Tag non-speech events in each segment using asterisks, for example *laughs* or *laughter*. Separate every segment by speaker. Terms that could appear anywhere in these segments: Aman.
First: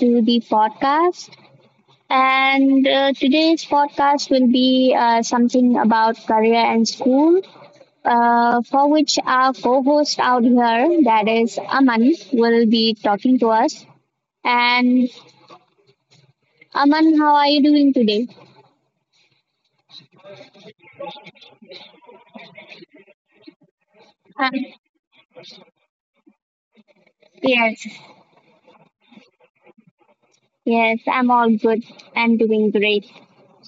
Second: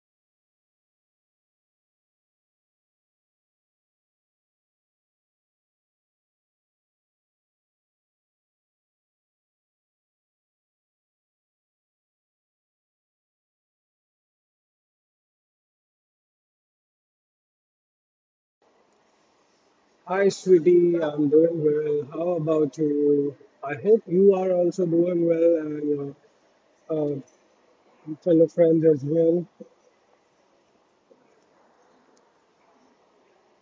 Speaker 1: to the podcast. And today's podcast will be something about career and school, for which our co host out here, that is Aman, will be talking to us. And Aman, how are you doing today?
Speaker 2: Hi, sweetie. I'm doing well. How about you? I hope you
Speaker 1: Uh,
Speaker 2: are also doing well and your
Speaker 1: yes,
Speaker 2: fellow friends as well.
Speaker 1: yes, I'm all good and doing great.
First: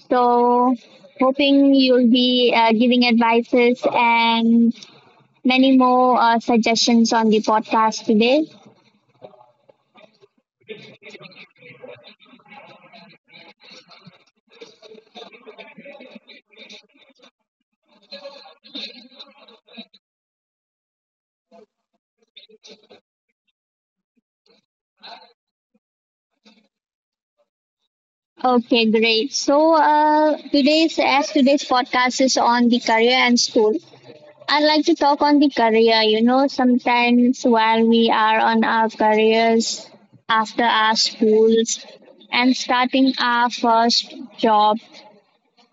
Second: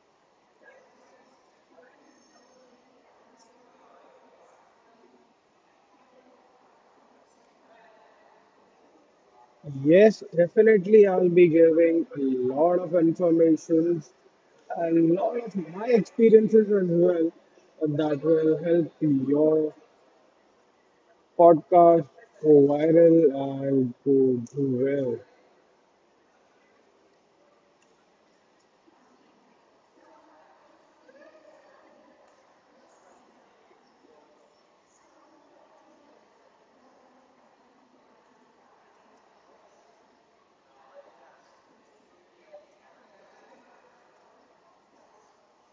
Speaker 1: So, hoping you'll be giving advices and many more suggestions on the podcast today.
Speaker 2: Yes, definitely. I'll be giving a lot of information, a lot of my experiences as well that will help your podcast go viral and go do well.
Speaker 1: Okay, great. So today's podcast is on the career and school. I'd like to talk on the career. You know, sometimes while we are on our careers after our schools and starting our first job,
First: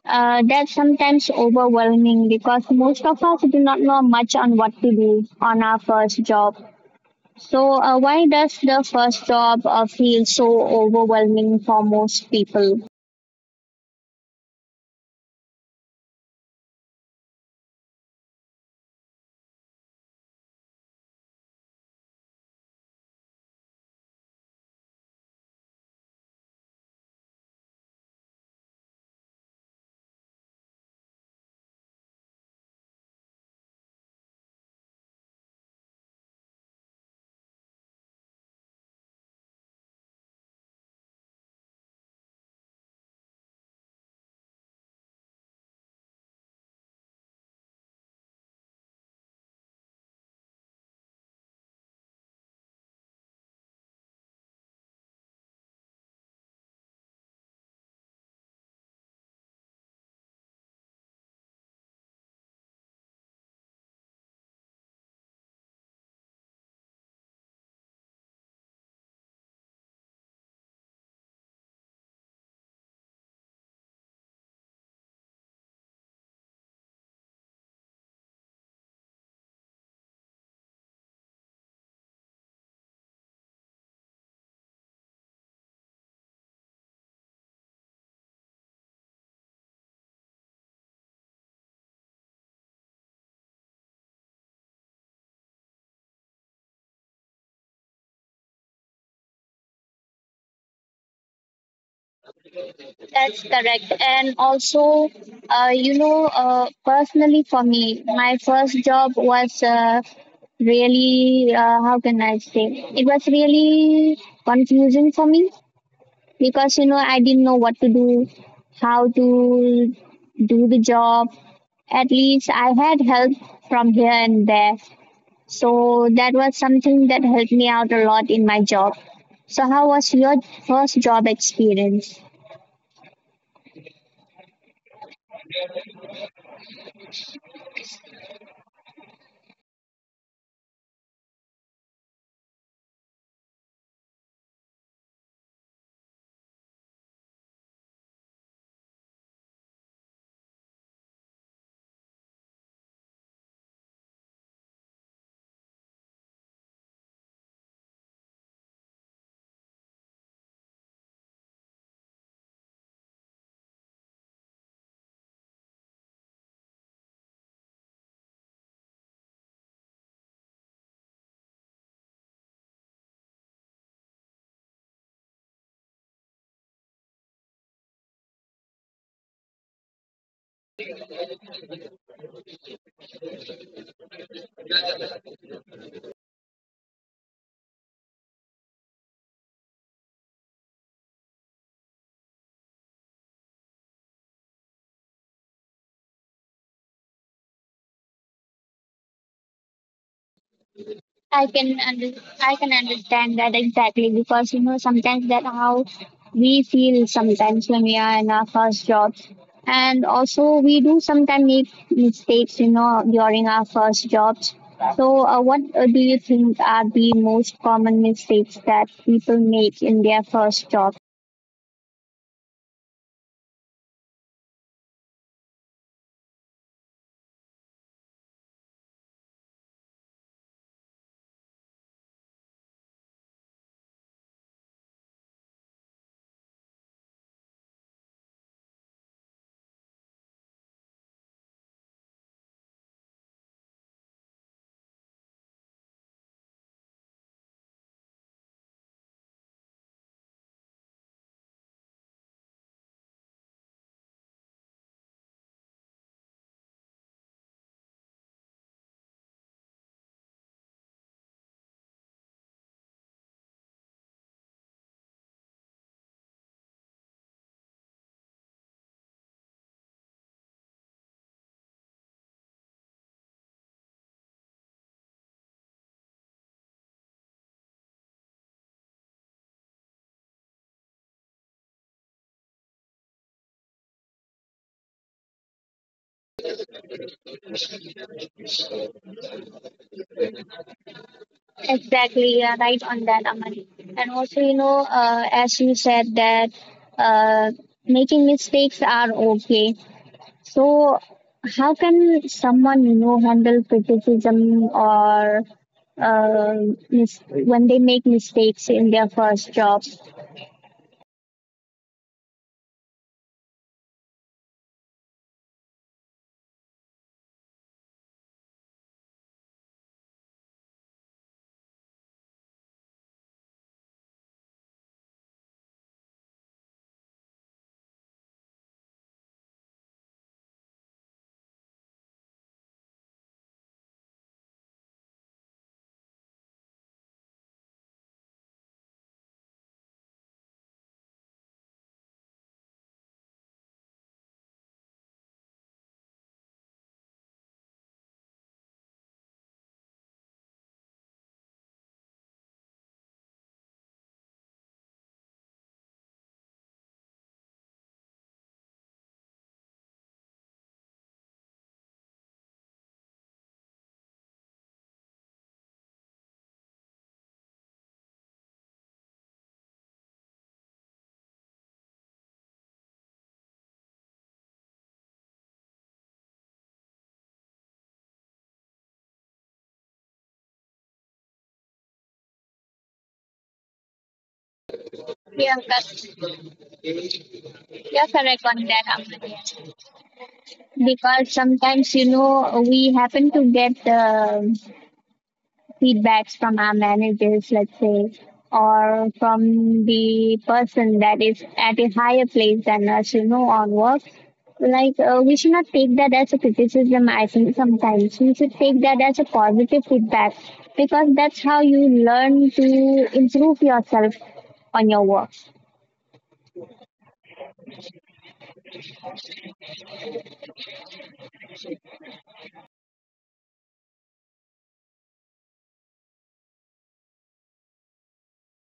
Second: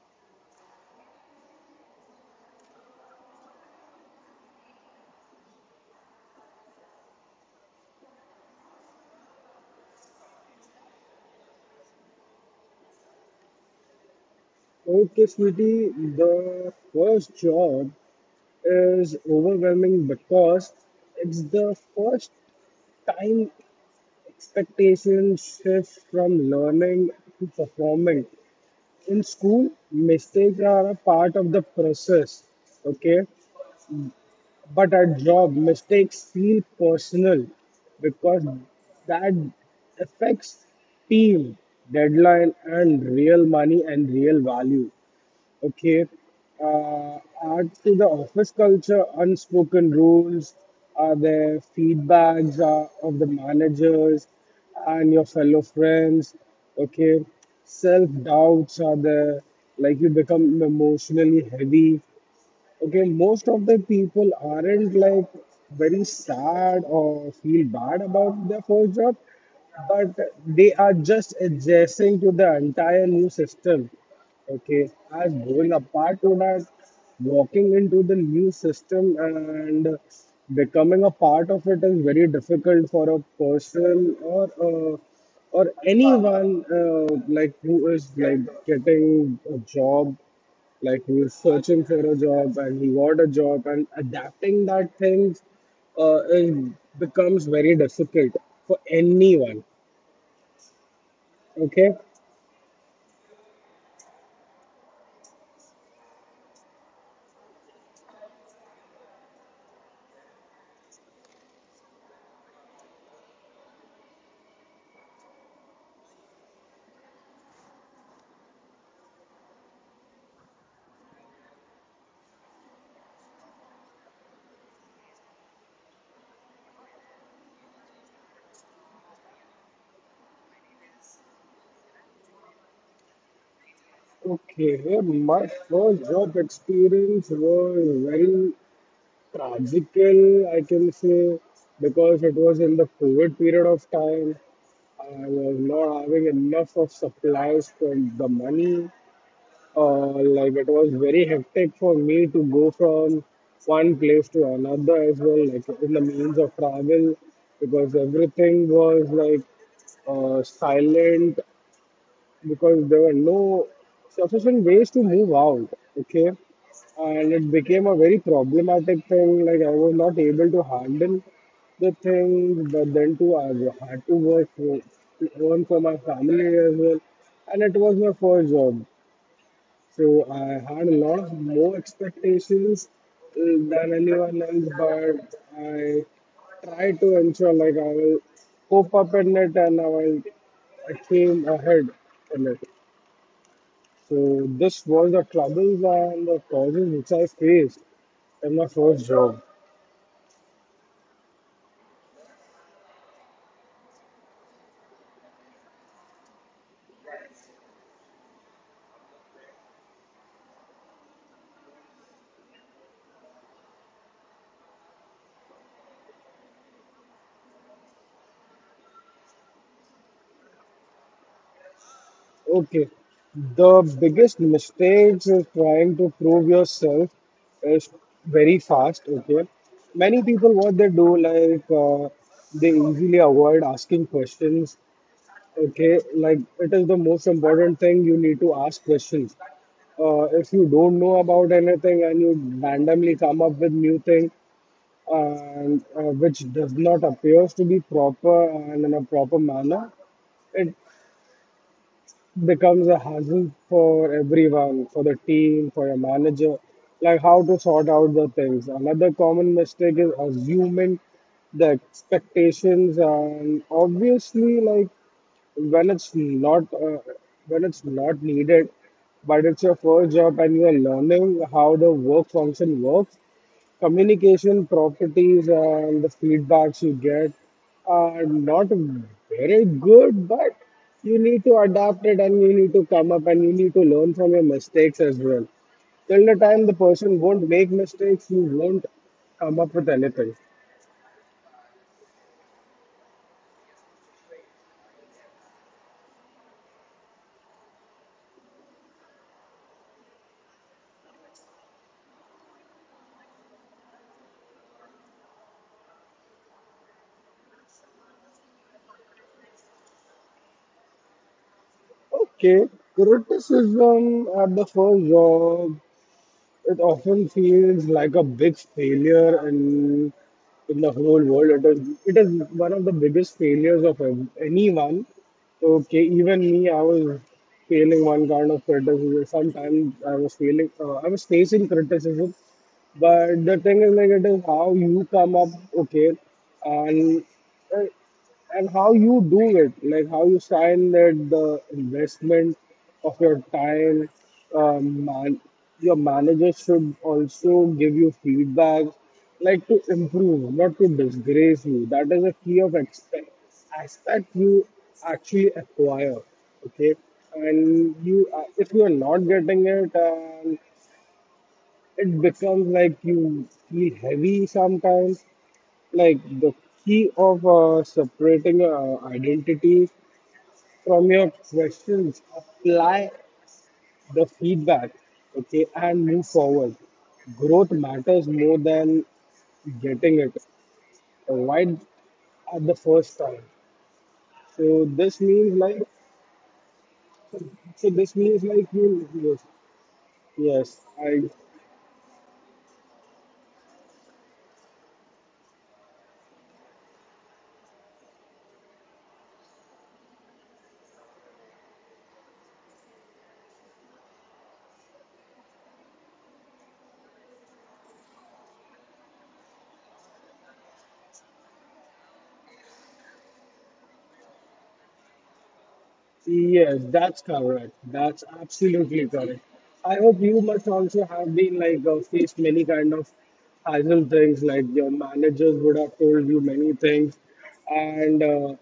Speaker 1: that's sometimes overwhelming because most of us do not know much on what to do on our first job. So, why does the first job feel so overwhelming for most people?
Speaker 2: Okay, sweetie. The first job is overwhelming because it's the first time expectations shift from learning to performing. In school, mistakes are a part of the process, okay? But at job, mistakes feel personal because that affects team, deadline, and real money and real value. Okay. Uh, add to the office culture, unspoken rules, are there feedbacks of the managers and your fellow friends? Okay. Self doubts are there, like you become emotionally heavy. Okay, most of the people aren't like very sad or feel bad about their first job, but they are just adjusting to the entire new system. Okay, as going apart to that, walking into the new system and becoming a part of it is very difficult for a person or or anyone like who is like getting a job, like he was searching for a job and he got a job, and adapting that things is, becomes very difficult for anyone, okay.
Speaker 1: That's correct. And also, personally for me, my first job was really, how can I say, it was really confusing for me because, I didn't know what to do, how to do the job. At least I had help from here and there, so that was something that helped me out a lot in my job. So how was your first job experience?
Speaker 2: Okay, here my first job experience was very tragical, I can say, because it was in the COVID period of time. I was not having enough of supplies for the money. Uh, like it was very hectic for me to go from one place to another as well, like in the means of travel, because everything was like silent, because there were no sufficient ways to move out. Okay, and it became a very problematic thing. Like I was not able to handle the thing, but then too I had to work for, earn for my family as well, and it was my first job, so I had a lot of more expectations than anyone else, but I tried to ensure like I will cope up in it and I, will, I came ahead in it. So this was the troubles and the causes which I faced in my first job.
Speaker 1: I can under, I can understand that exactly because sometimes that how we feel sometimes when we are in our first jobs, and also we do sometimes make mistakes during our first jobs. So what do you think are the most common mistakes that people make in their first job?
Speaker 2: Okay. The biggest mistakes is trying to prove yourself is very fast. Okay. Many people, what they do, like they easily avoid asking questions. Okay. Like it is the most important thing, you need to ask questions. If you don't know about anything and you randomly come up with new thing and which does not appears to be proper and in a proper manner, it becomes a hassle for everyone, for the team, for your manager, like how to sort out the things. Another common mistake is assuming the expectations, and obviously, like when it's not uh, when it's not needed, but it's your first job and you are learning how the work function works, communication properties and the feedbacks you get are not very good, but you need to adapt it and you need to come up and you need to learn from your mistakes as well. Till the time the person won't make mistakes, you won't come up with anything.
Speaker 1: Exactly, yeah, right on that, Aman. And also, as you said that uh, making mistakes are okay. So, how can someone, handle criticism or uh, when they make mistakes in their first job?
Speaker 2: Okay, criticism at the first job, it often feels like a big failure in the whole world. It is one of the biggest failures of anyone. Okay, even me, I was failing one kind of criticism. Sometimes I was failing. I was facing criticism, but the thing is like it is how you come up. Okay, and uh, and how you do it, like how you find that the investment of your time, man, your manager should also give you feedback, like to improve, not to disgrace you. That is a key of expect, aspect you actually acquire. Okay, and you if you are not getting it, it becomes like you feel heavy sometimes, like the key of separating identity from your questions, apply the feedback, okay, and move forward. Growth matters more than getting it right at the first time. so this means
Speaker 1: Yeah,
Speaker 2: like
Speaker 1: cor-
Speaker 2: so
Speaker 1: yeah,
Speaker 2: this means
Speaker 1: correct on
Speaker 2: like
Speaker 1: that,
Speaker 2: you, yes.
Speaker 1: Aman.
Speaker 2: Yes, I.
Speaker 1: Because sometimes, we happen to get feedbacks from our managers, let's say, or from the person that is at a higher place than us, on work. Like, we should not take that as a criticism, I think, sometimes. We should take that as a positive feedback because that's how you learn to improve yourself on your work.
Speaker 2: Yes, that's correct. That's absolutely correct. I hope you must also have been like faced many kind of hassle things. Like your managers would have told you many things, and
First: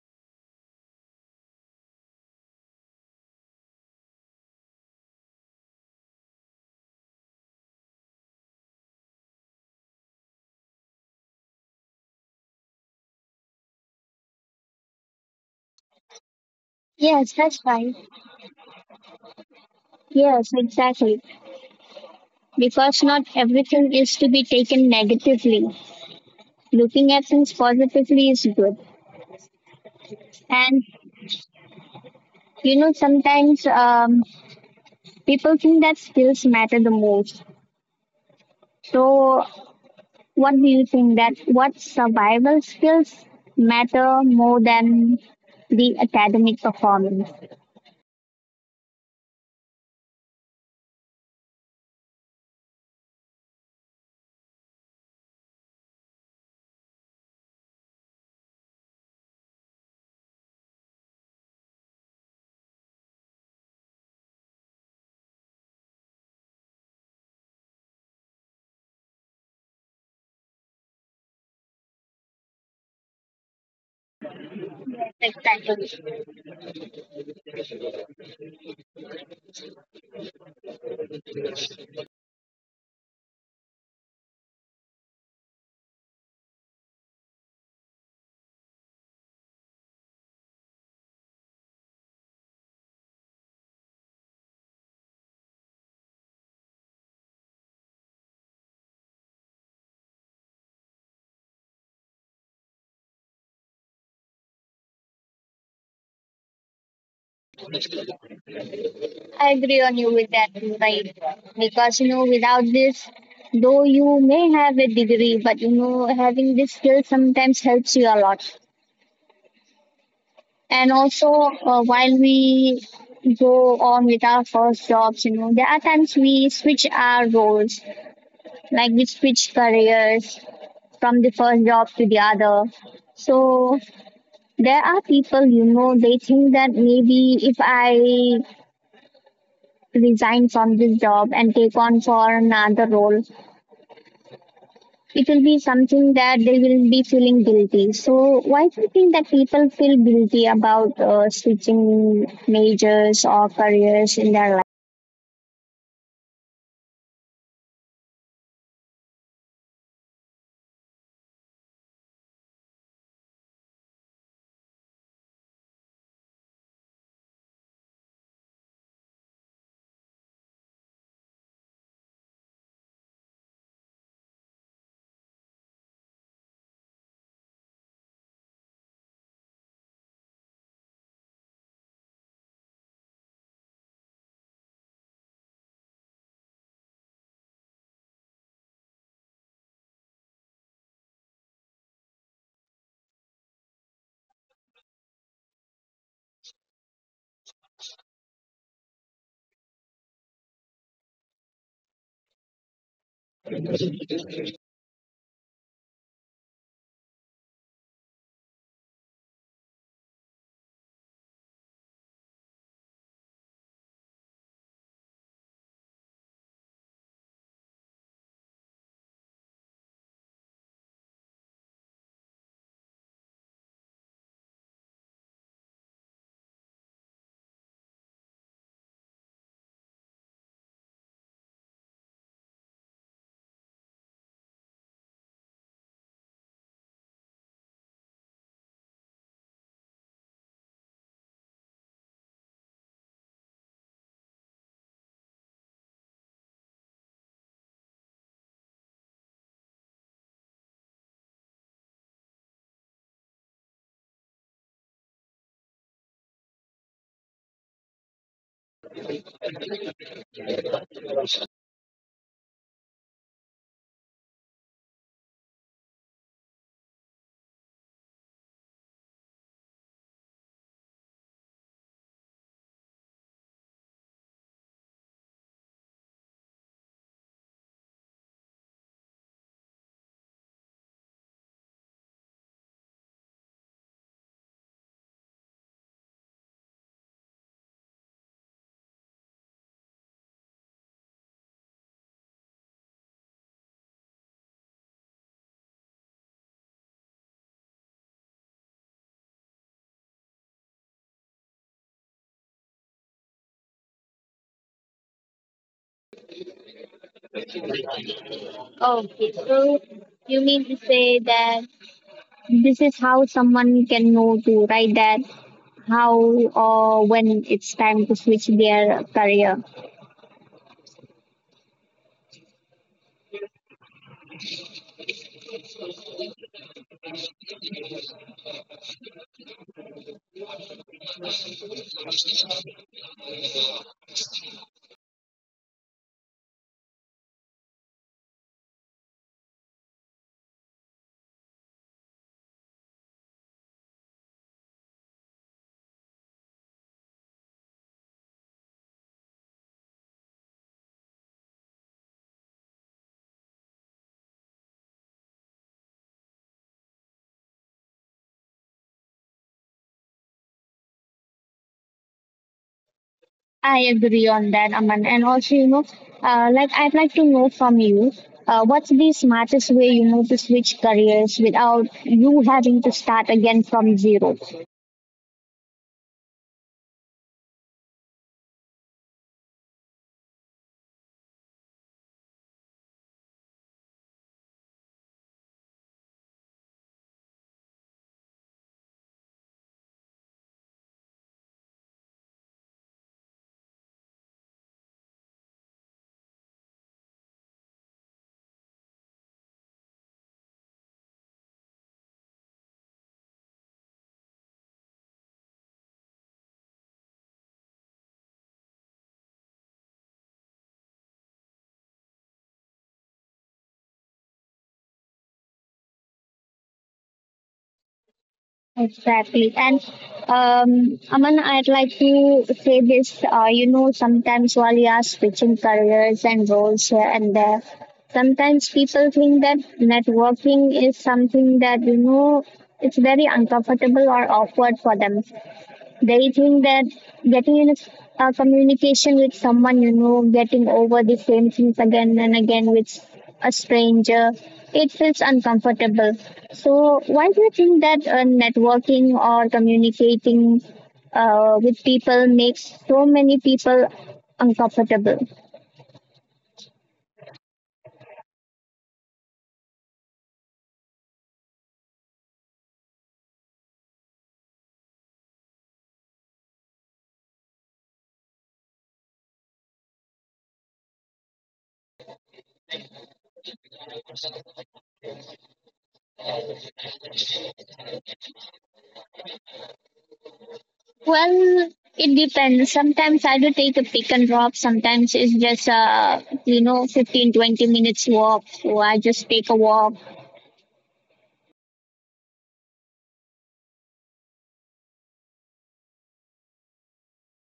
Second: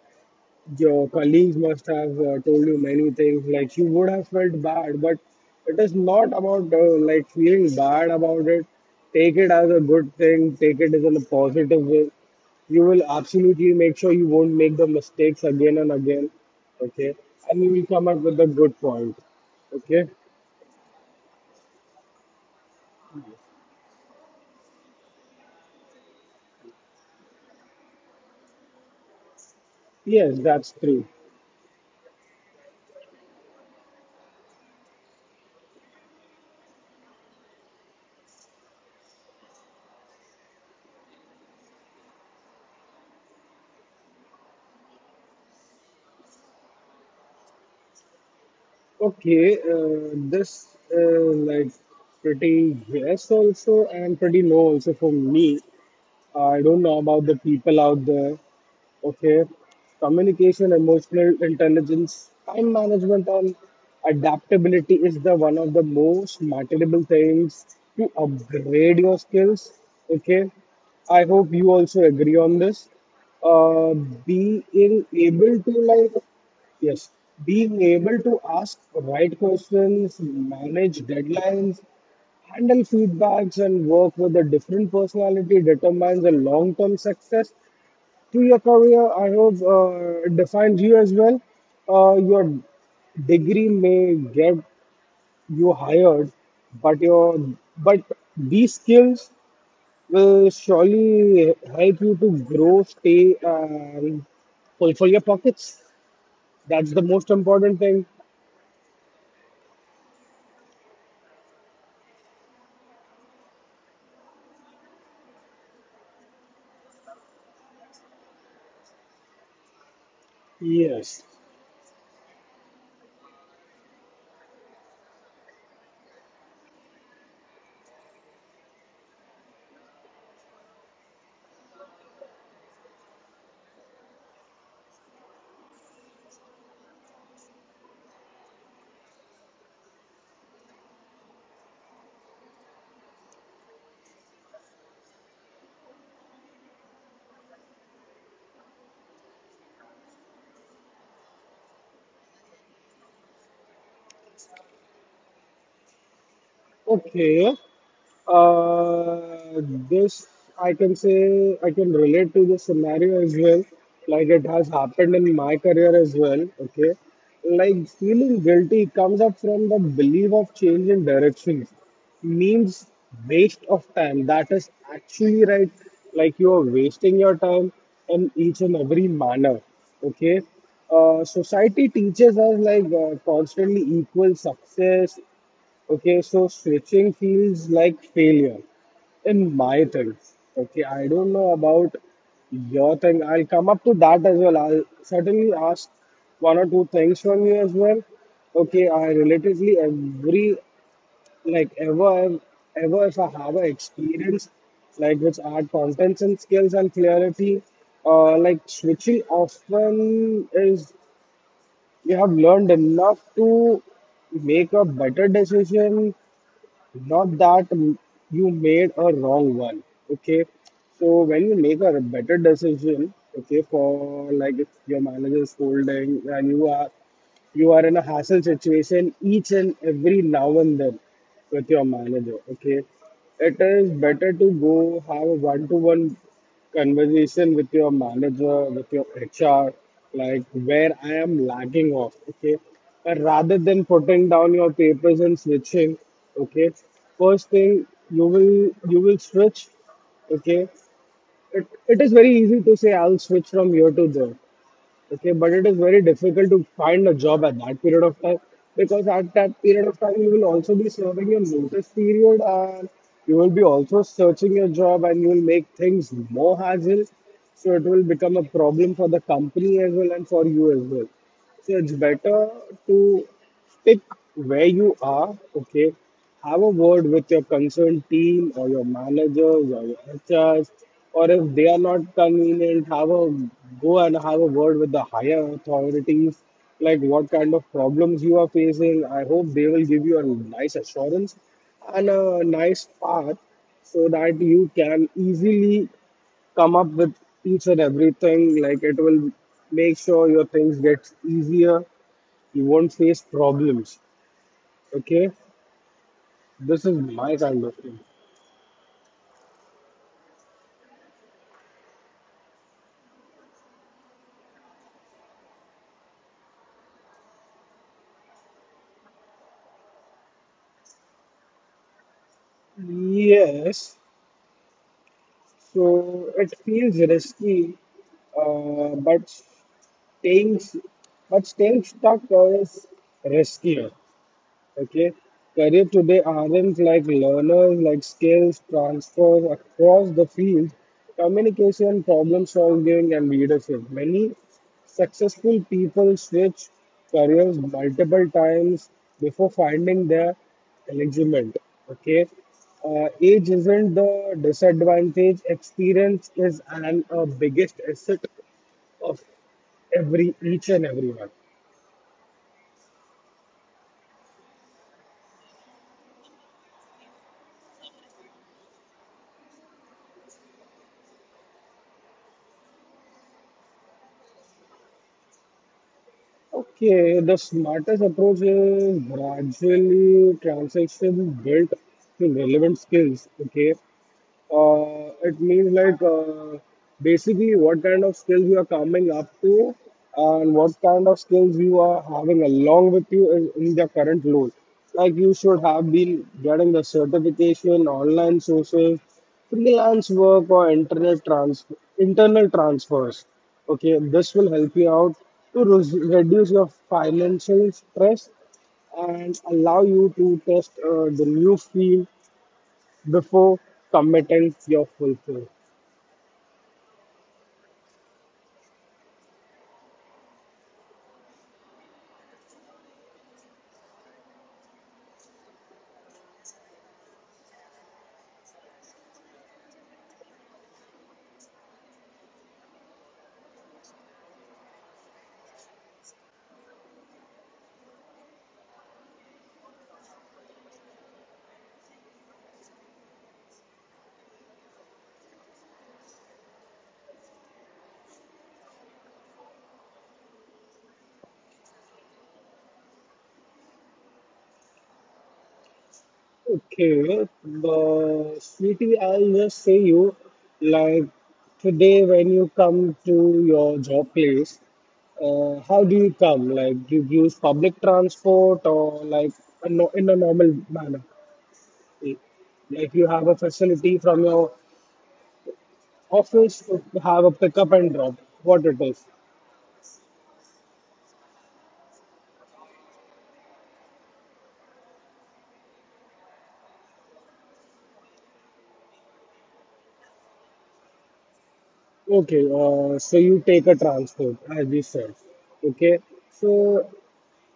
Speaker 2: your colleagues must have told you many things. Like you would have felt bad, but it is not about like feeling bad about it. Take it as a good thing. Take it as in a positive way. You will absolutely make sure you won't make the mistakes again and again, okay,
Speaker 1: Yes, that's
Speaker 2: and you will
Speaker 1: fine.
Speaker 2: come up with a good point, okay.
Speaker 1: Yes, exactly. Because not everything is to be taken negatively. Looking at things positively is good.
Speaker 2: Yes, that's
Speaker 1: And
Speaker 2: true.
Speaker 1: sometimes people think that skills matter the most, so what do you think, that what survival skills matter more than the academic performance?
Speaker 2: Okay, this is like pretty yes also and pretty no also for me. I don't know about the people out there. Okay. Communication, emotional intelligence, time management, and adaptability is the one of the most marketable things to upgrade your skills. Okay. I hope you also agree on this. Uh, being able to
Speaker 1: Exactly,
Speaker 2: like. Yes, being able to ask right questions, manage deadlines, handle feedbacks, and work with a different personality determines a long term success through your career, I hope defines you as well. Your degree may get you hired, but your but these skills will surely help you to grow, stay, and fulfill your pockets. That's the most important thing.
Speaker 1: I agree on you with that, right? Because without this, though you may have a degree, but having this skill sometimes helps you a lot. And
Speaker 2: Yes.
Speaker 1: also, while we go on with our first jobs, there are times we switch our roles, like we switch careers from the first job to the other. So there are people, they think that maybe if I resign from this job and take on for another role, it will be something that they will be feeling guilty. So why do you think that people feel guilty about switching majors or careers in their life?
Speaker 2: Okay. Uh, this I can say, I can relate to this scenario as well. Like it has happened in my career as well. Okay, like feeling guilty comes up from the belief of change in direction means waste of time. That is actually right. Like you are wasting your time in each and every manner. Okay, society teaches us like constantly equal success. Okay, so switching feels like failure in my thing. Okay, I don't know about your thing. I'll come up to that as well. I'll certainly ask one or two things from you as well. Okay, I relatively every like ever, ever if I have an experience like which add contents and skills and clarity, like switching often is you have learned enough to make a better decision, not that you made a wrong one. Okay. So when you make a better decision, okay, for like if your manager is scolding and you are in a hassle situation each and every now and then with your manager. Okay, it is better to go have a one-to-one conversation with your manager, with your HR, like where I am lagging off. Okay, but rather than putting down your papers and switching, okay, first thing you will switch, okay. It is very easy to say I'll switch from here to there. Okay, but it is very difficult to find a job at that period of time, because at that period of time you will also be serving your notice period and you will be also searching your job and you will make things more hassle. So it will become a problem for the company as well and for you as well. So it's better to stick where you are, okay, have a word with your concerned team or your managers or your HRs, or if they are not convenient, have a go and have a word with the higher authorities, like what kind of problems you are facing. I hope they will give you a nice assurance and a nice path so that you can easily come up with each and everything. Like it will make sure your things get easier. You won't face problems. Okay, this is my kind of thing.
Speaker 1: Okay, so you mean to say that this is how someone can know to write that how or when it's time to switch their career.
Speaker 2: Yes, so it feels risky, but staying staying stuck is riskier. Okay, career today aren't like learners, like skills transfers across the field, communication, problem solving, and leadership. Many successful people switch careers multiple times before finding their alignment. Okay, age isn't the disadvantage, experience is an a biggest asset of every each and everyone.
Speaker 1: I agree on that, Aman. And also, like I'd like to know from you, what's the smartest way to switch careers without you having to start again from zero?
Speaker 2: Okay, the smartest approach is gradually transition built to relevant skills. Okay, It means like basically what kind of skills you are coming up to and what kind of skills you are having along with you in the current role. Like you should have been getting the certification, online sources, freelance work, or internet trans internal transfers. Okay, this will help you out to reduce your financial stress and allow you to test the new field before committing your full film.
Speaker 1: Exactly. And Aman, I'd like to say this. Sometimes while you are switching careers and roles here and there, sometimes people think that networking is something that, it's very uncomfortable or awkward for them. They think that getting in a communication with someone, getting over the same things again and again with a stranger, it feels uncomfortable. So, why do you think that networking or communicating with people makes so many people uncomfortable?
Speaker 2: Okay, but sweetie, I'll just say you, like today when you come to your job place, how do you come? Like, do you use public transport or like a no in a normal manner? Like, you have a facility from your office to have a pickup and drop, what it is.
Speaker 1: Well, it depends. Sometimes I do take a pick and drop. Sometimes it's just, 15, 20 minutes walk. So I just take a walk.
Speaker 2: Okay, so you take a transport, as we said. Okay, so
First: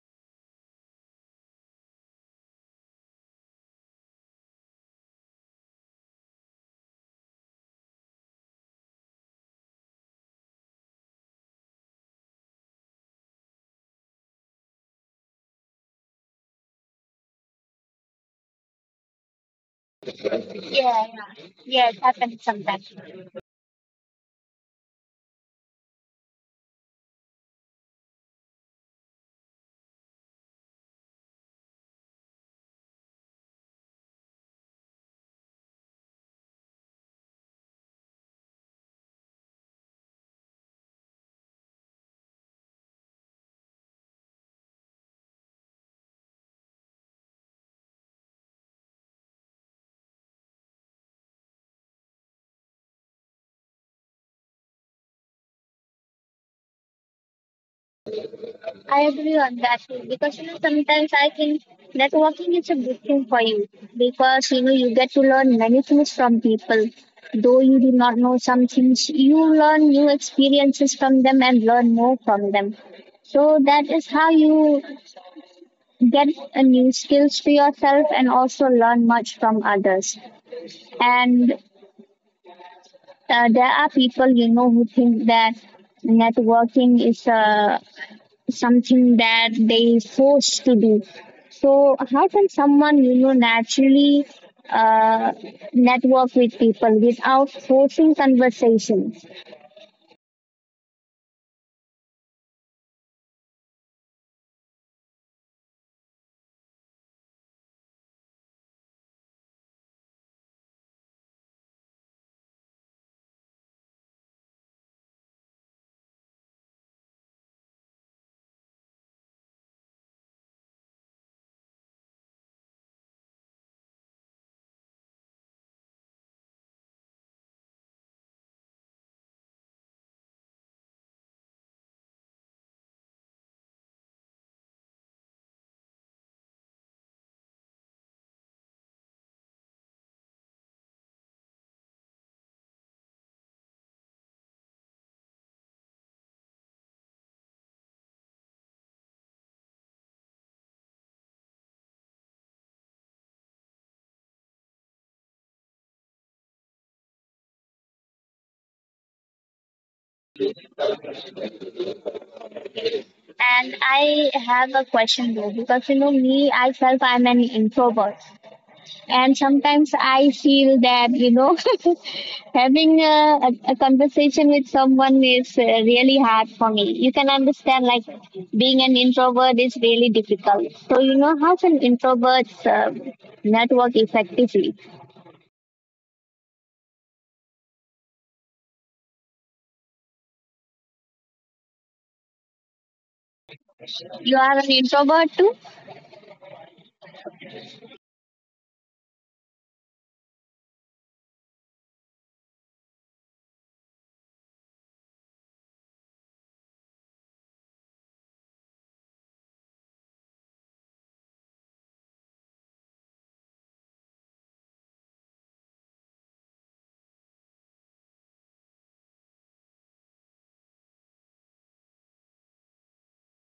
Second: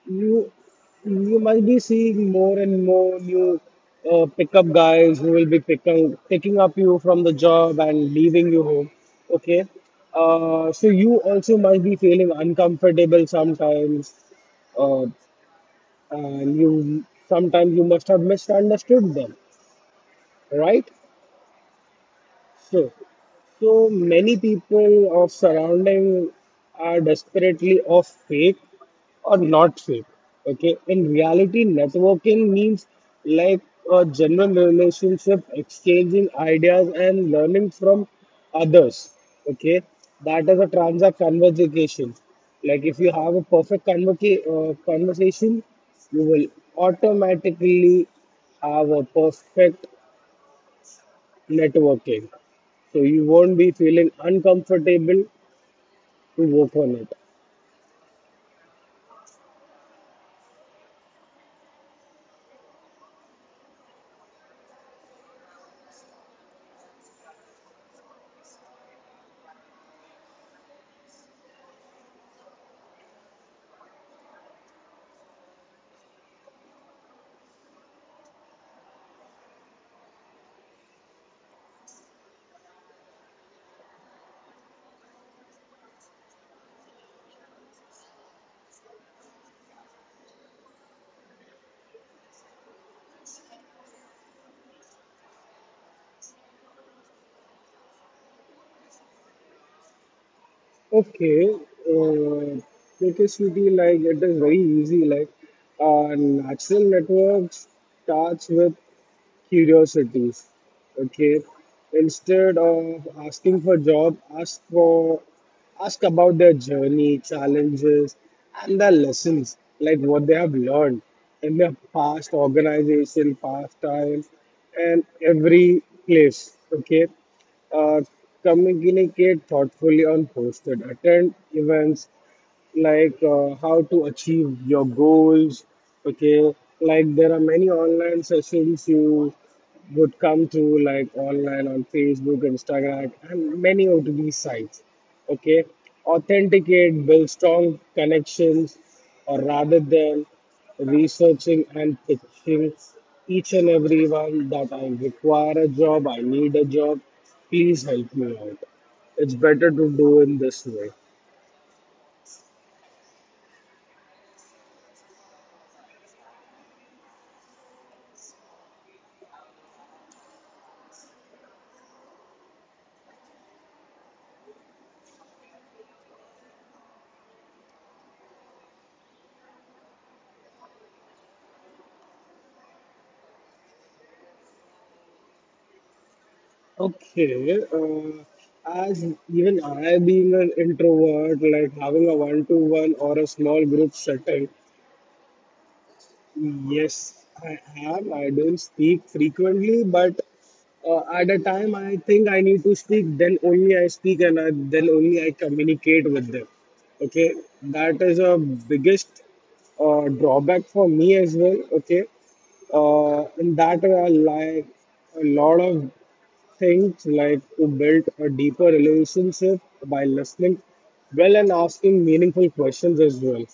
Speaker 2: you you might be seeing more and more new pickup guys who will be picking up you from the job and leaving you home. Okay, so you also might be feeling uncomfortable sometimes, uh, and you sometimes you must have misunderstood them,
Speaker 1: Yeah,
Speaker 2: right?
Speaker 1: yeah. Yeah, it happens
Speaker 2: So,
Speaker 1: sometimes.
Speaker 2: so many people of surrounding are desperately of faith or not fake. Okay, in reality, networking means like a general relationship, exchanging ideas and learning from others. Okay, that is a transact conversation. Like if you have a perfect conversation, you will automatically have a perfect networking. So you won't be feeling uncomfortable to work on it.
Speaker 1: I agree on that too, because sometimes I think networking is a good thing for you because you get to learn many things from people. Though you do not know some things, you learn new experiences from them and learn more from them. So that is how you get a new skills to yourself and also learn much from others. And there are people who think that networking is a something that they forced to do. So how can someone naturally uh, network with people without forcing conversations?
Speaker 2: Okay, Percussivity, like it is very easy. Like natural networks starts with curiosities. Okay, instead of asking for job, ask about their journey, challenges, and their lessons, like what they have learned in their past organization, past times, and every place. Okay, uh, communicate thoughtfully on posted, attend events, like how to achieve your goals. Okay, like there are many online sessions you would come to, like online on Facebook, Instagram, and many of these sites. Okay, authenticate build strong connections or rather than researching and pitching each and everyone that I require a job, I need a job, please help me out. It's better to do in this way.
Speaker 1: And I have a question though because you know me, I'm an introvert. And sometimes I feel that *laughs* having a conversation with someone is really hard for me. You can understand, like being an introvert is really difficult. So how can introverts network effectively?
Speaker 2: Okay, as even I being an introvert, like having a one-to-one or a small group
Speaker 1: You
Speaker 2: setting,
Speaker 1: are an introvert too.
Speaker 2: yes, I am. I don't speak frequently, but at a time I think I need to speak, then only I speak and then only I communicate with them. Okay, that is a biggest drawback for me as well. Okay, in that way, I like a lot of things like to build a deeper relationship by listening well and asking meaningful questions as well.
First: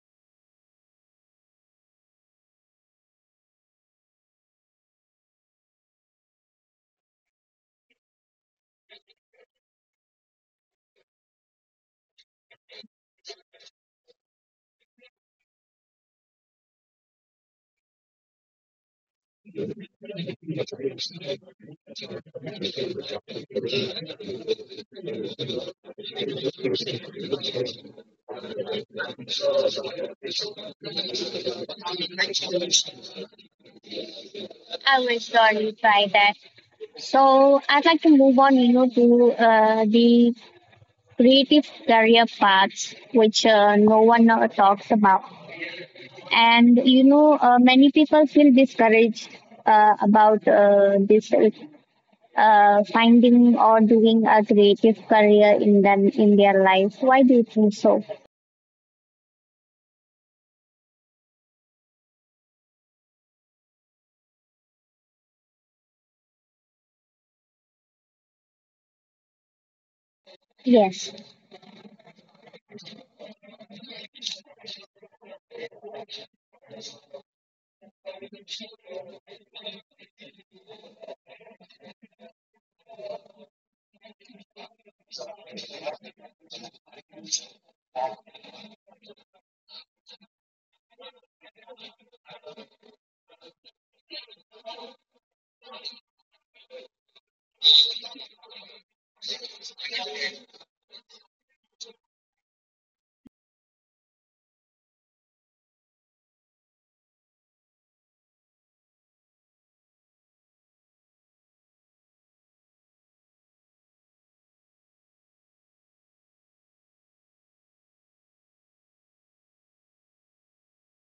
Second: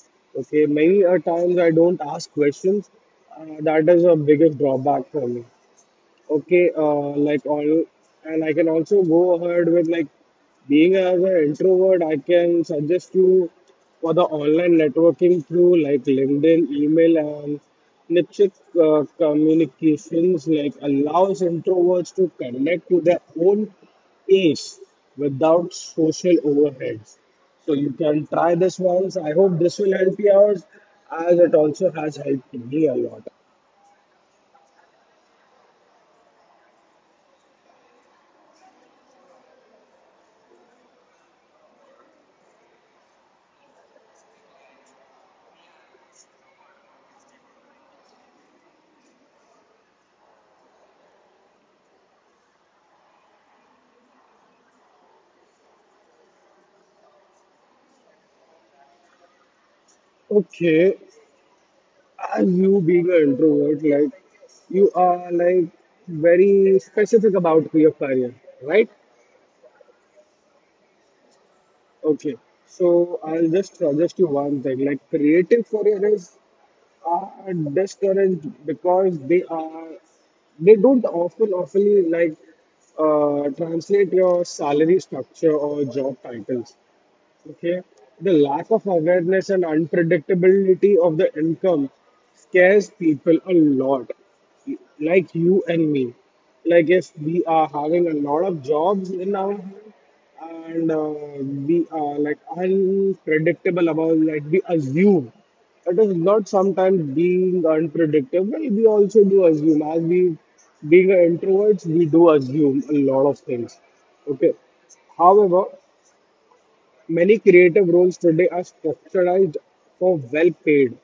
Speaker 2: Okay, many a times I don't ask questions. That is a biggest drawback for me. Okay, and I can also go ahead with like being as an introvert. I can suggest you for the online networking through like LinkedIn, email, and niche communications. Like allows introverts to connect to their own pace without social overheads. So you can try this once. I hope this will help you out, as it also has helped me a lot.
Speaker 1: I will surely try that. So I'd like to move on, to the creative career paths, which no one talks about. And many people feel discouraged about this finding or doing a creative career in them in their life. Why do you think so?
Speaker 2: Okay, as you being an introvert, like you are like very specific about your career, right?
Speaker 1: Yes,
Speaker 2: Okay. So I'll just suggest you one thing. Like creative careers are discouraged because they are they don't often like translate your salary structure or job titles. Okay. The lack of awareness and unpredictability of the income scares people a lot, like you and me. Like, if we are having a lot of jobs in our hand and we are like unpredictable about, like, we assume it is not sometimes being unpredictable, we also do assume. As we being introverts, we do assume a lot of things. Okay. However, many creative roles today are structured for well paid,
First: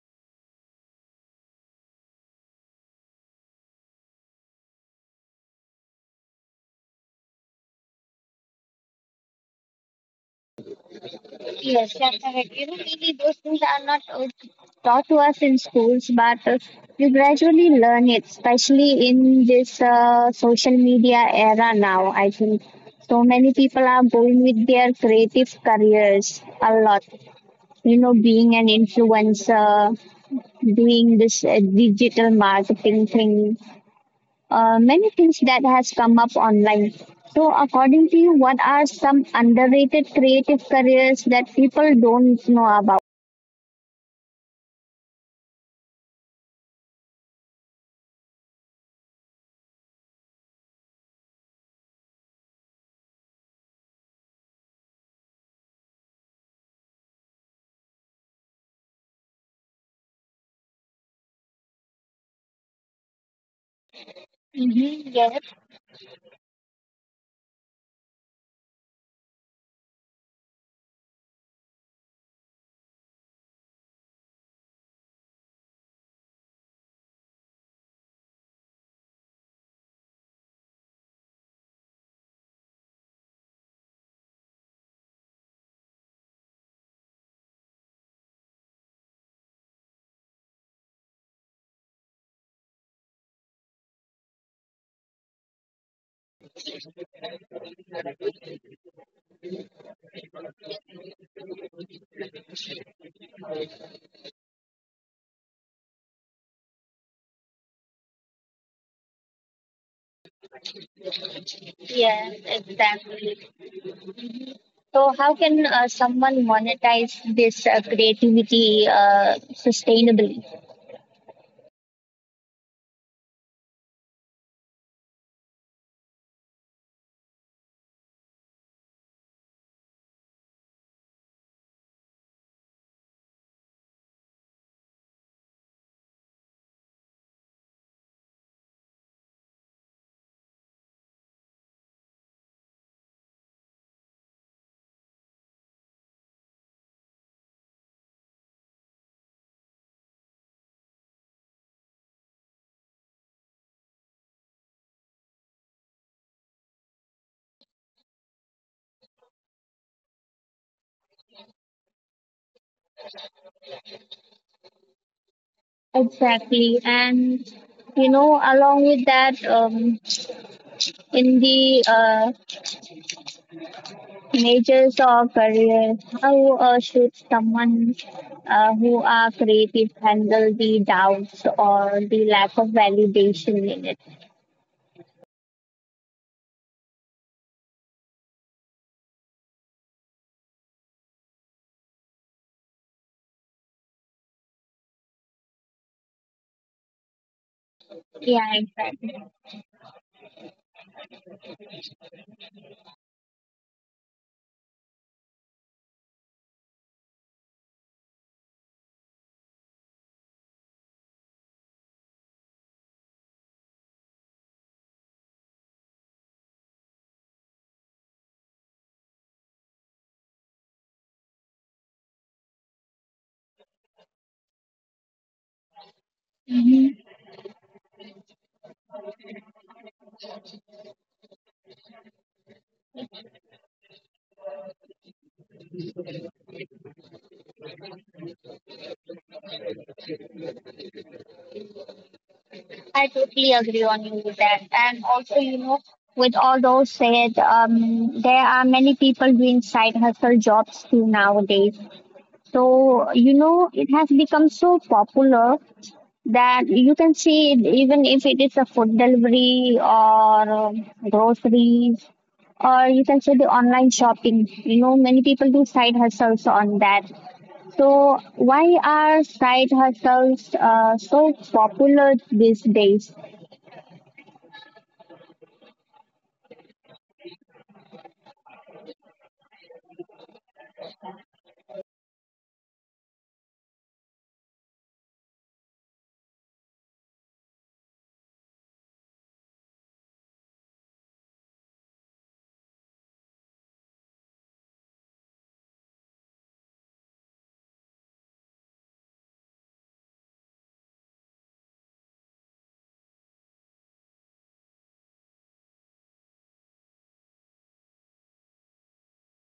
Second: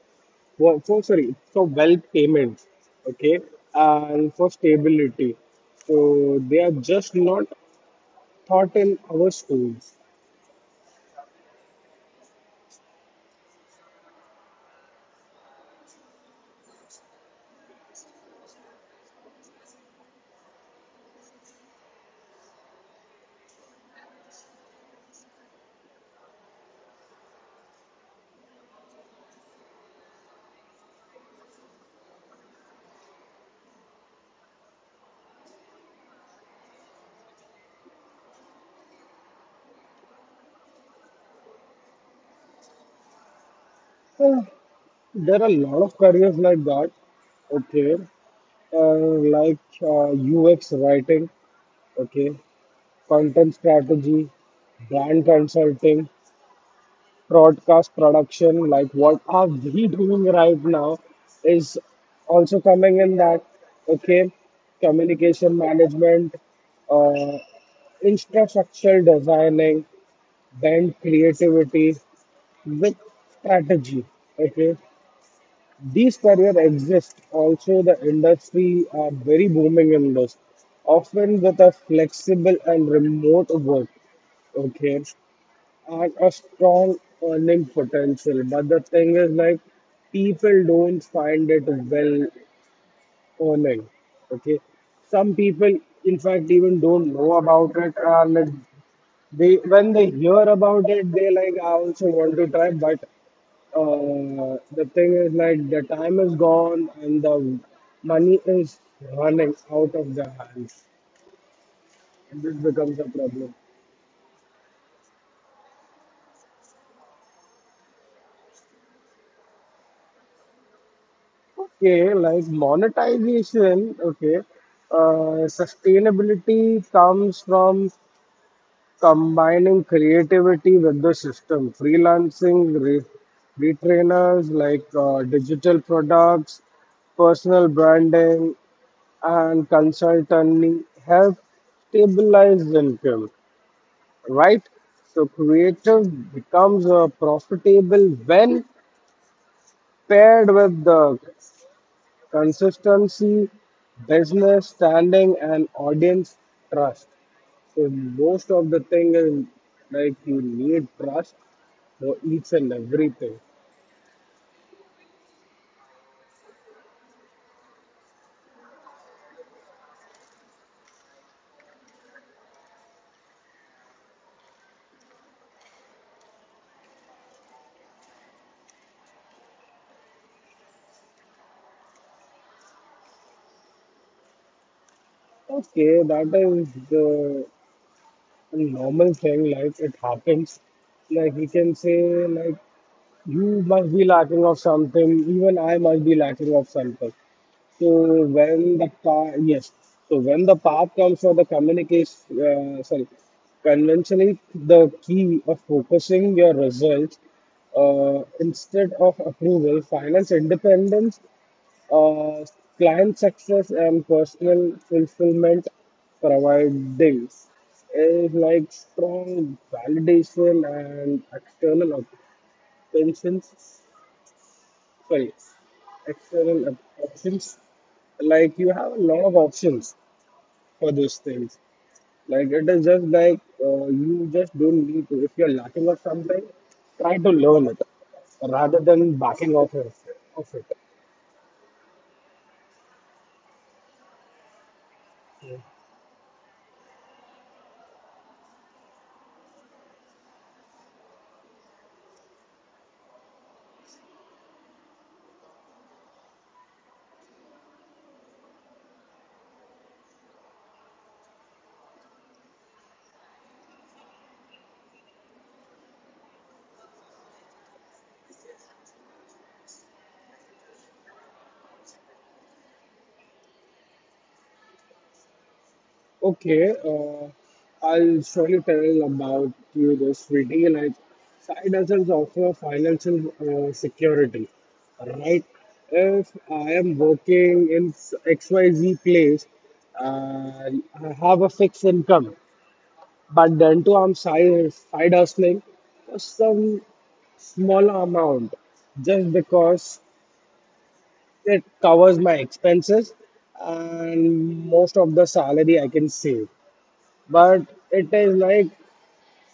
Speaker 2: for well payments, okay, and for stability. So they are just not taught in our schools. *sighs*
Speaker 1: yes, that's correct. Really, those things are not taught to us in schools, but you gradually learn it, especially in this social media era now, I think. So many people are going with their creative careers a lot, being an influencer, doing this digital marketing thing, many things that has come up online. So, according to you, what are some underrated creative careers that people don't know about?
Speaker 2: Uh, There are a lot of careers like that, okay, UX writing, okay, content strategy, brand consulting, broadcast production, like what are we doing right now, is also coming in that, okay,
Speaker 1: Mm-hmm, yes,
Speaker 2: communication management, uh, infrastructural designing, then creativity with strategy, okay. These careers exist. Also, the industry are very booming in this, often with a flexible and remote work, okay are a strong earning potential, but the thing is like people don't find it well earning. Okay, some people in fact even don't know about it, and it, they when they hear about it, they like I also want to try, but the thing is like the time is gone and the money is running out of their hands.
Speaker 1: yes,
Speaker 2: And this becomes a
Speaker 1: exactly.
Speaker 2: problem.
Speaker 1: So, how can someone monetize this creativity sustainably?
Speaker 2: Okay, like monetization, okay. Sustainability comes from combining creativity with the system, freelancing, re retrainers like digital products, personal branding, and consulting have stabilized income, right? So creative becomes profitable when paired with the consistency, business standing, and audience trust. So most of the thing is like you need trust for each and everything.
Speaker 1: Exactly, and along with that, in the majors or career, how should someone, who are creative, handle the doubts or the lack of validation in it?
Speaker 2: Okay, that is the normal thing. Like it happens. Like we can say like you must be lacking of something. Even I must be lacking of something. So
Speaker 1: Yeah,
Speaker 2: when the
Speaker 1: exactly,
Speaker 2: path, yes. So when the path comes for the communication, sorry, conventionally the key of focusing your results instead of approval, finance independence, uh, client success, and personal fulfillment providing is like strong validation and external pensions, sorry, external options. Like you have a lot of options for those things. Like it is just like you just don't need to. If you're lacking of something, try to learn it rather than backing off of it.
Speaker 1: I totally agree on you with that. And also, with all those said, there are many people doing side hustle jobs too nowadays, so it has become so popular that you can see it, even if it is a food delivery or groceries, or you can say the online shopping. Many people do side hustles on that. So why are side hustles so popular these days?
Speaker 2: Okay, I'll surely tell about you this Viti. Like side hustles offer financial security, right? If I am working in XYZ place, uh, I have a fixed income, but then too I'm side hustling for some small amount just because it covers my expenses and most of the salary I can save, but it is like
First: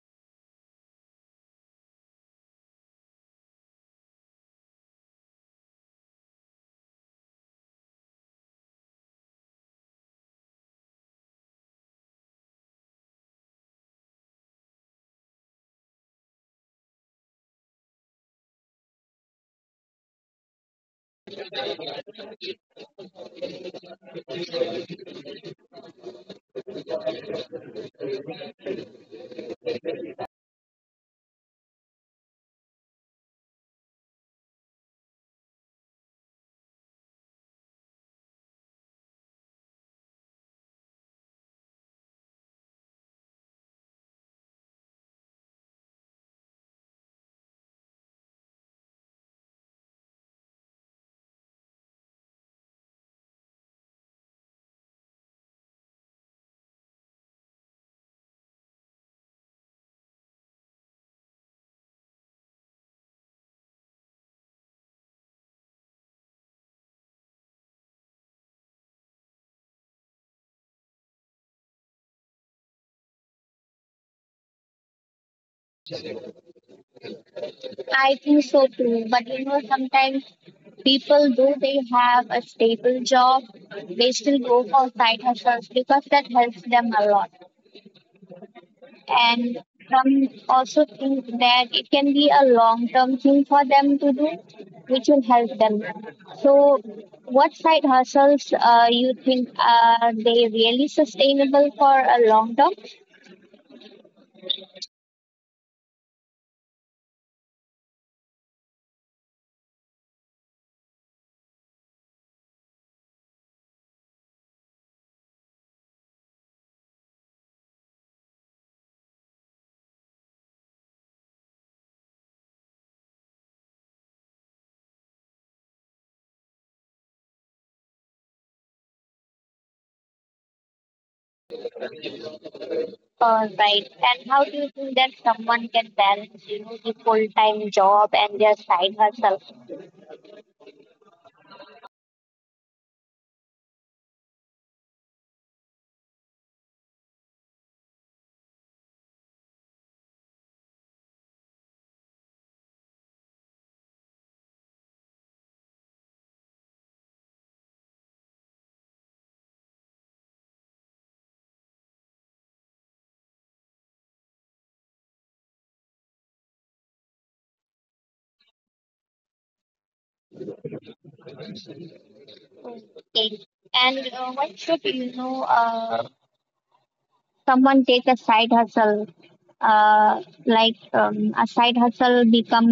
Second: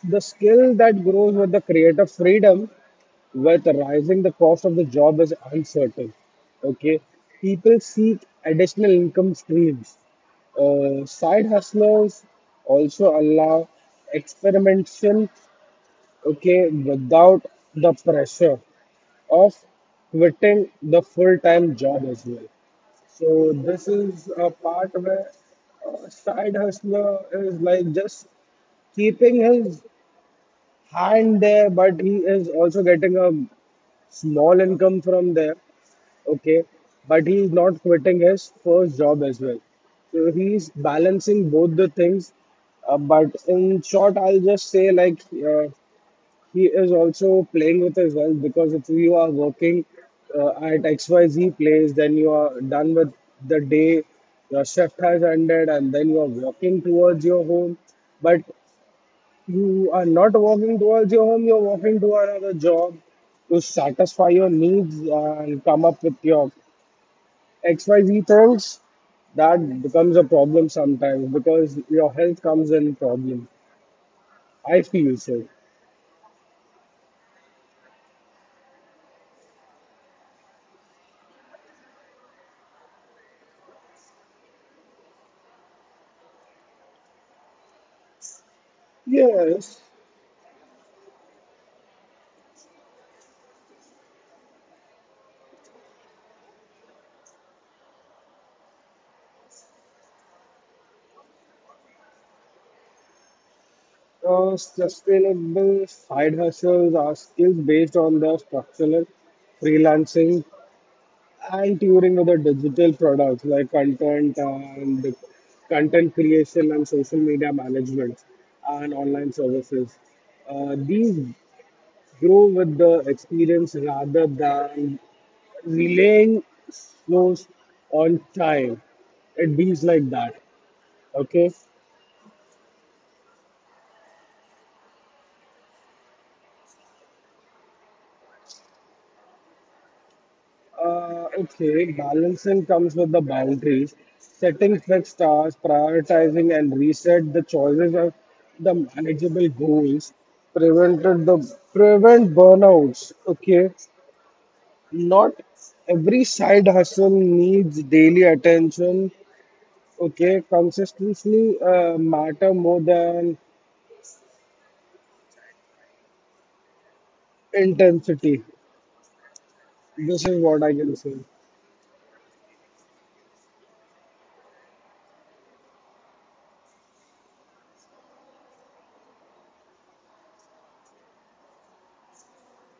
Speaker 2: the skill that grows with the creative freedom with rising the cost of the job is uncertain. Okay, people seek additional income streams. Side hustlers also allow experimentation, okay, without the pressure of quitting the full-time job as well. So this is a part where side hustler is like just keeping his hand there, but he is also getting a small income from there. Okay, but he's not quitting his first job as well. So he's balancing both the things. But in short, I'll just say like he is also playing with his wealth because if you are working at XYZ place, then you are done with the day, your shift has ended, and then you are walking towards your home. But you are not walking towards your home, you're walking to another job to satisfy your needs and come up with your XYZ things. That becomes a problem sometimes because your health comes in problem. I feel so.
Speaker 1: I think so too, but sometimes people, though they have a stable job, they still go for side hustles because that helps them a lot. And
Speaker 2: Yes,
Speaker 1: some also think that it can be a long term thing for them to do, which will help them. So what side hustles you think are they really sustainable for a long term?
Speaker 2: sustainable side hustles are skills based on the structural freelancing and touring with the digital products like and content creation and social media management and online services. These grow with the experience rather than relying those on time. It means like that. Okay.
Speaker 1: Right, and how do you think that someone can balance the full time job and their side hustle?
Speaker 2: Okay, balancing comes with the boundaries. Setting fixed tasks, prioritizing and reset the choices of the manageable goals, prevented the prevent burnouts. Okay, not every side hustle needs daily attention. Okay, consistency matter more than intensity. This is what I can say.
Speaker 1: Okay. And what should someone take a side hustle like a side hustle become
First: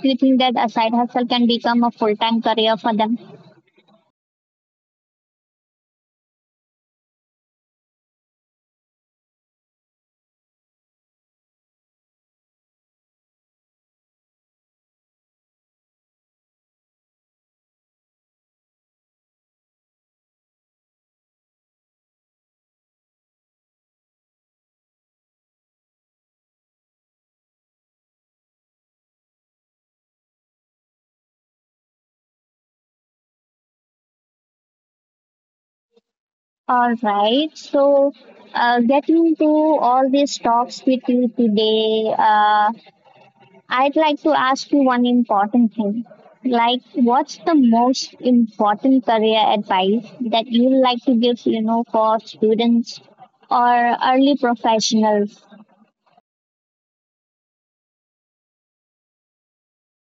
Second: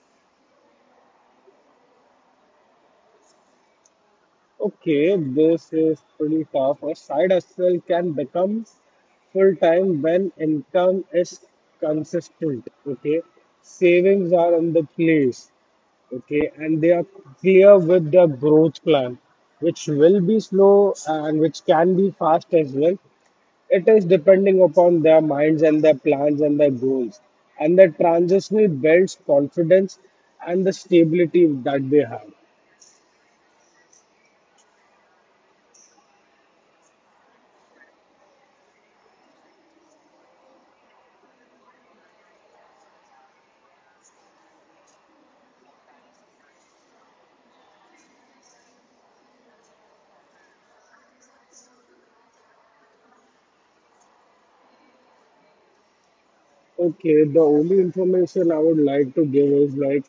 Speaker 1: do you think that a side hustle can become a full-time career for them?
Speaker 2: Okay, this is pretty tough. A side hustle can become full time when income is consistent. Okay, savings are in the place. Okay, and they are clear with their growth plan, which will be slow and which can be fast as well. It is depending upon their minds and their plans and their goals. And the transitional builds confidence and the stability that they have.
Speaker 1: All right, so getting into all these talks with you today, I'd like to ask you one important thing. Like, what's the most important career advice that you like to give for students or early professionals?
Speaker 2: Okay, the only information I would like to give is like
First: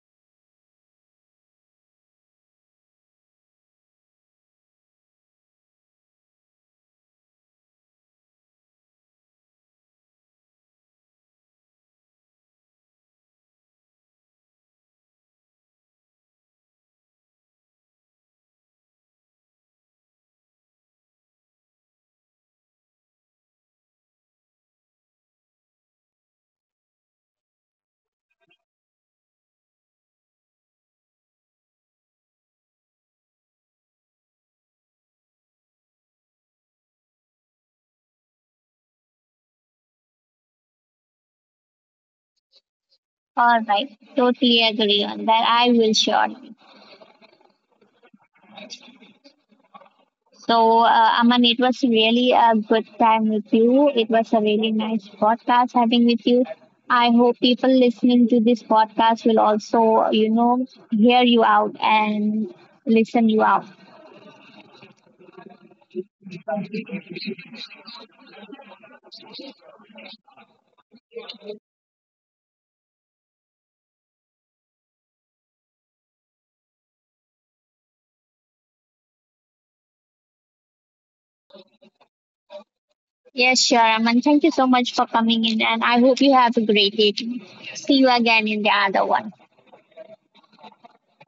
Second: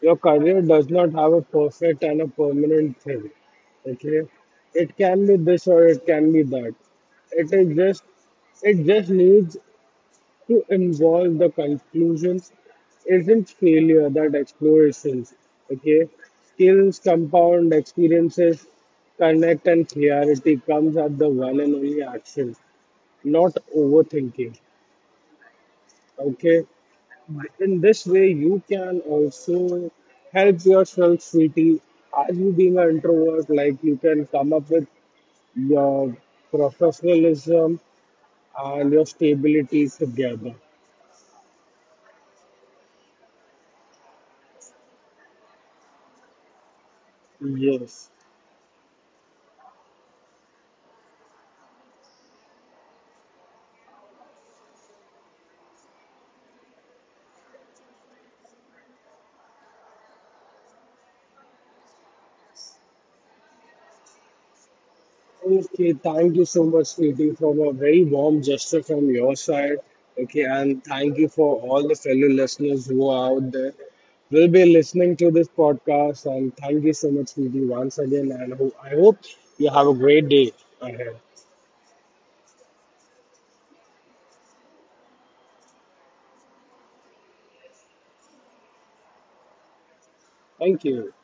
Speaker 2: your career does not have a perfect and a permanent thing. Okay, it can be this or it can be that. It is just it just needs to involve the conclusions. Isn't failure that explorations? Okay, skills compound experiences, connect and clarity comes at the one and only action, not overthinking. Okay. In this way, you can also help yourself, sweetie. As you being an introvert, like you can come up with your professionalism and your stability together.
Speaker 1: All right, totally agree on that. I will sure.
Speaker 2: Yes.
Speaker 1: So, Aman, it was really a good time with you. It was a really nice podcast having with you. I hope people listening to this podcast will also, hear you out and listen you out.
Speaker 2: Okay, thank you so much, sweetie, for a very warm gesture from your side. Okay, and thank you for all the fellow listeners who are out there. Will be listening to this podcast, and thank you so much, sweetie, once again. And I hope you have a great day ahead.
Speaker 1: Yes, sure, Aman. Thank you so much for coming in, and I hope you have a great day. See you again in the other one.
Speaker 2: Thank you.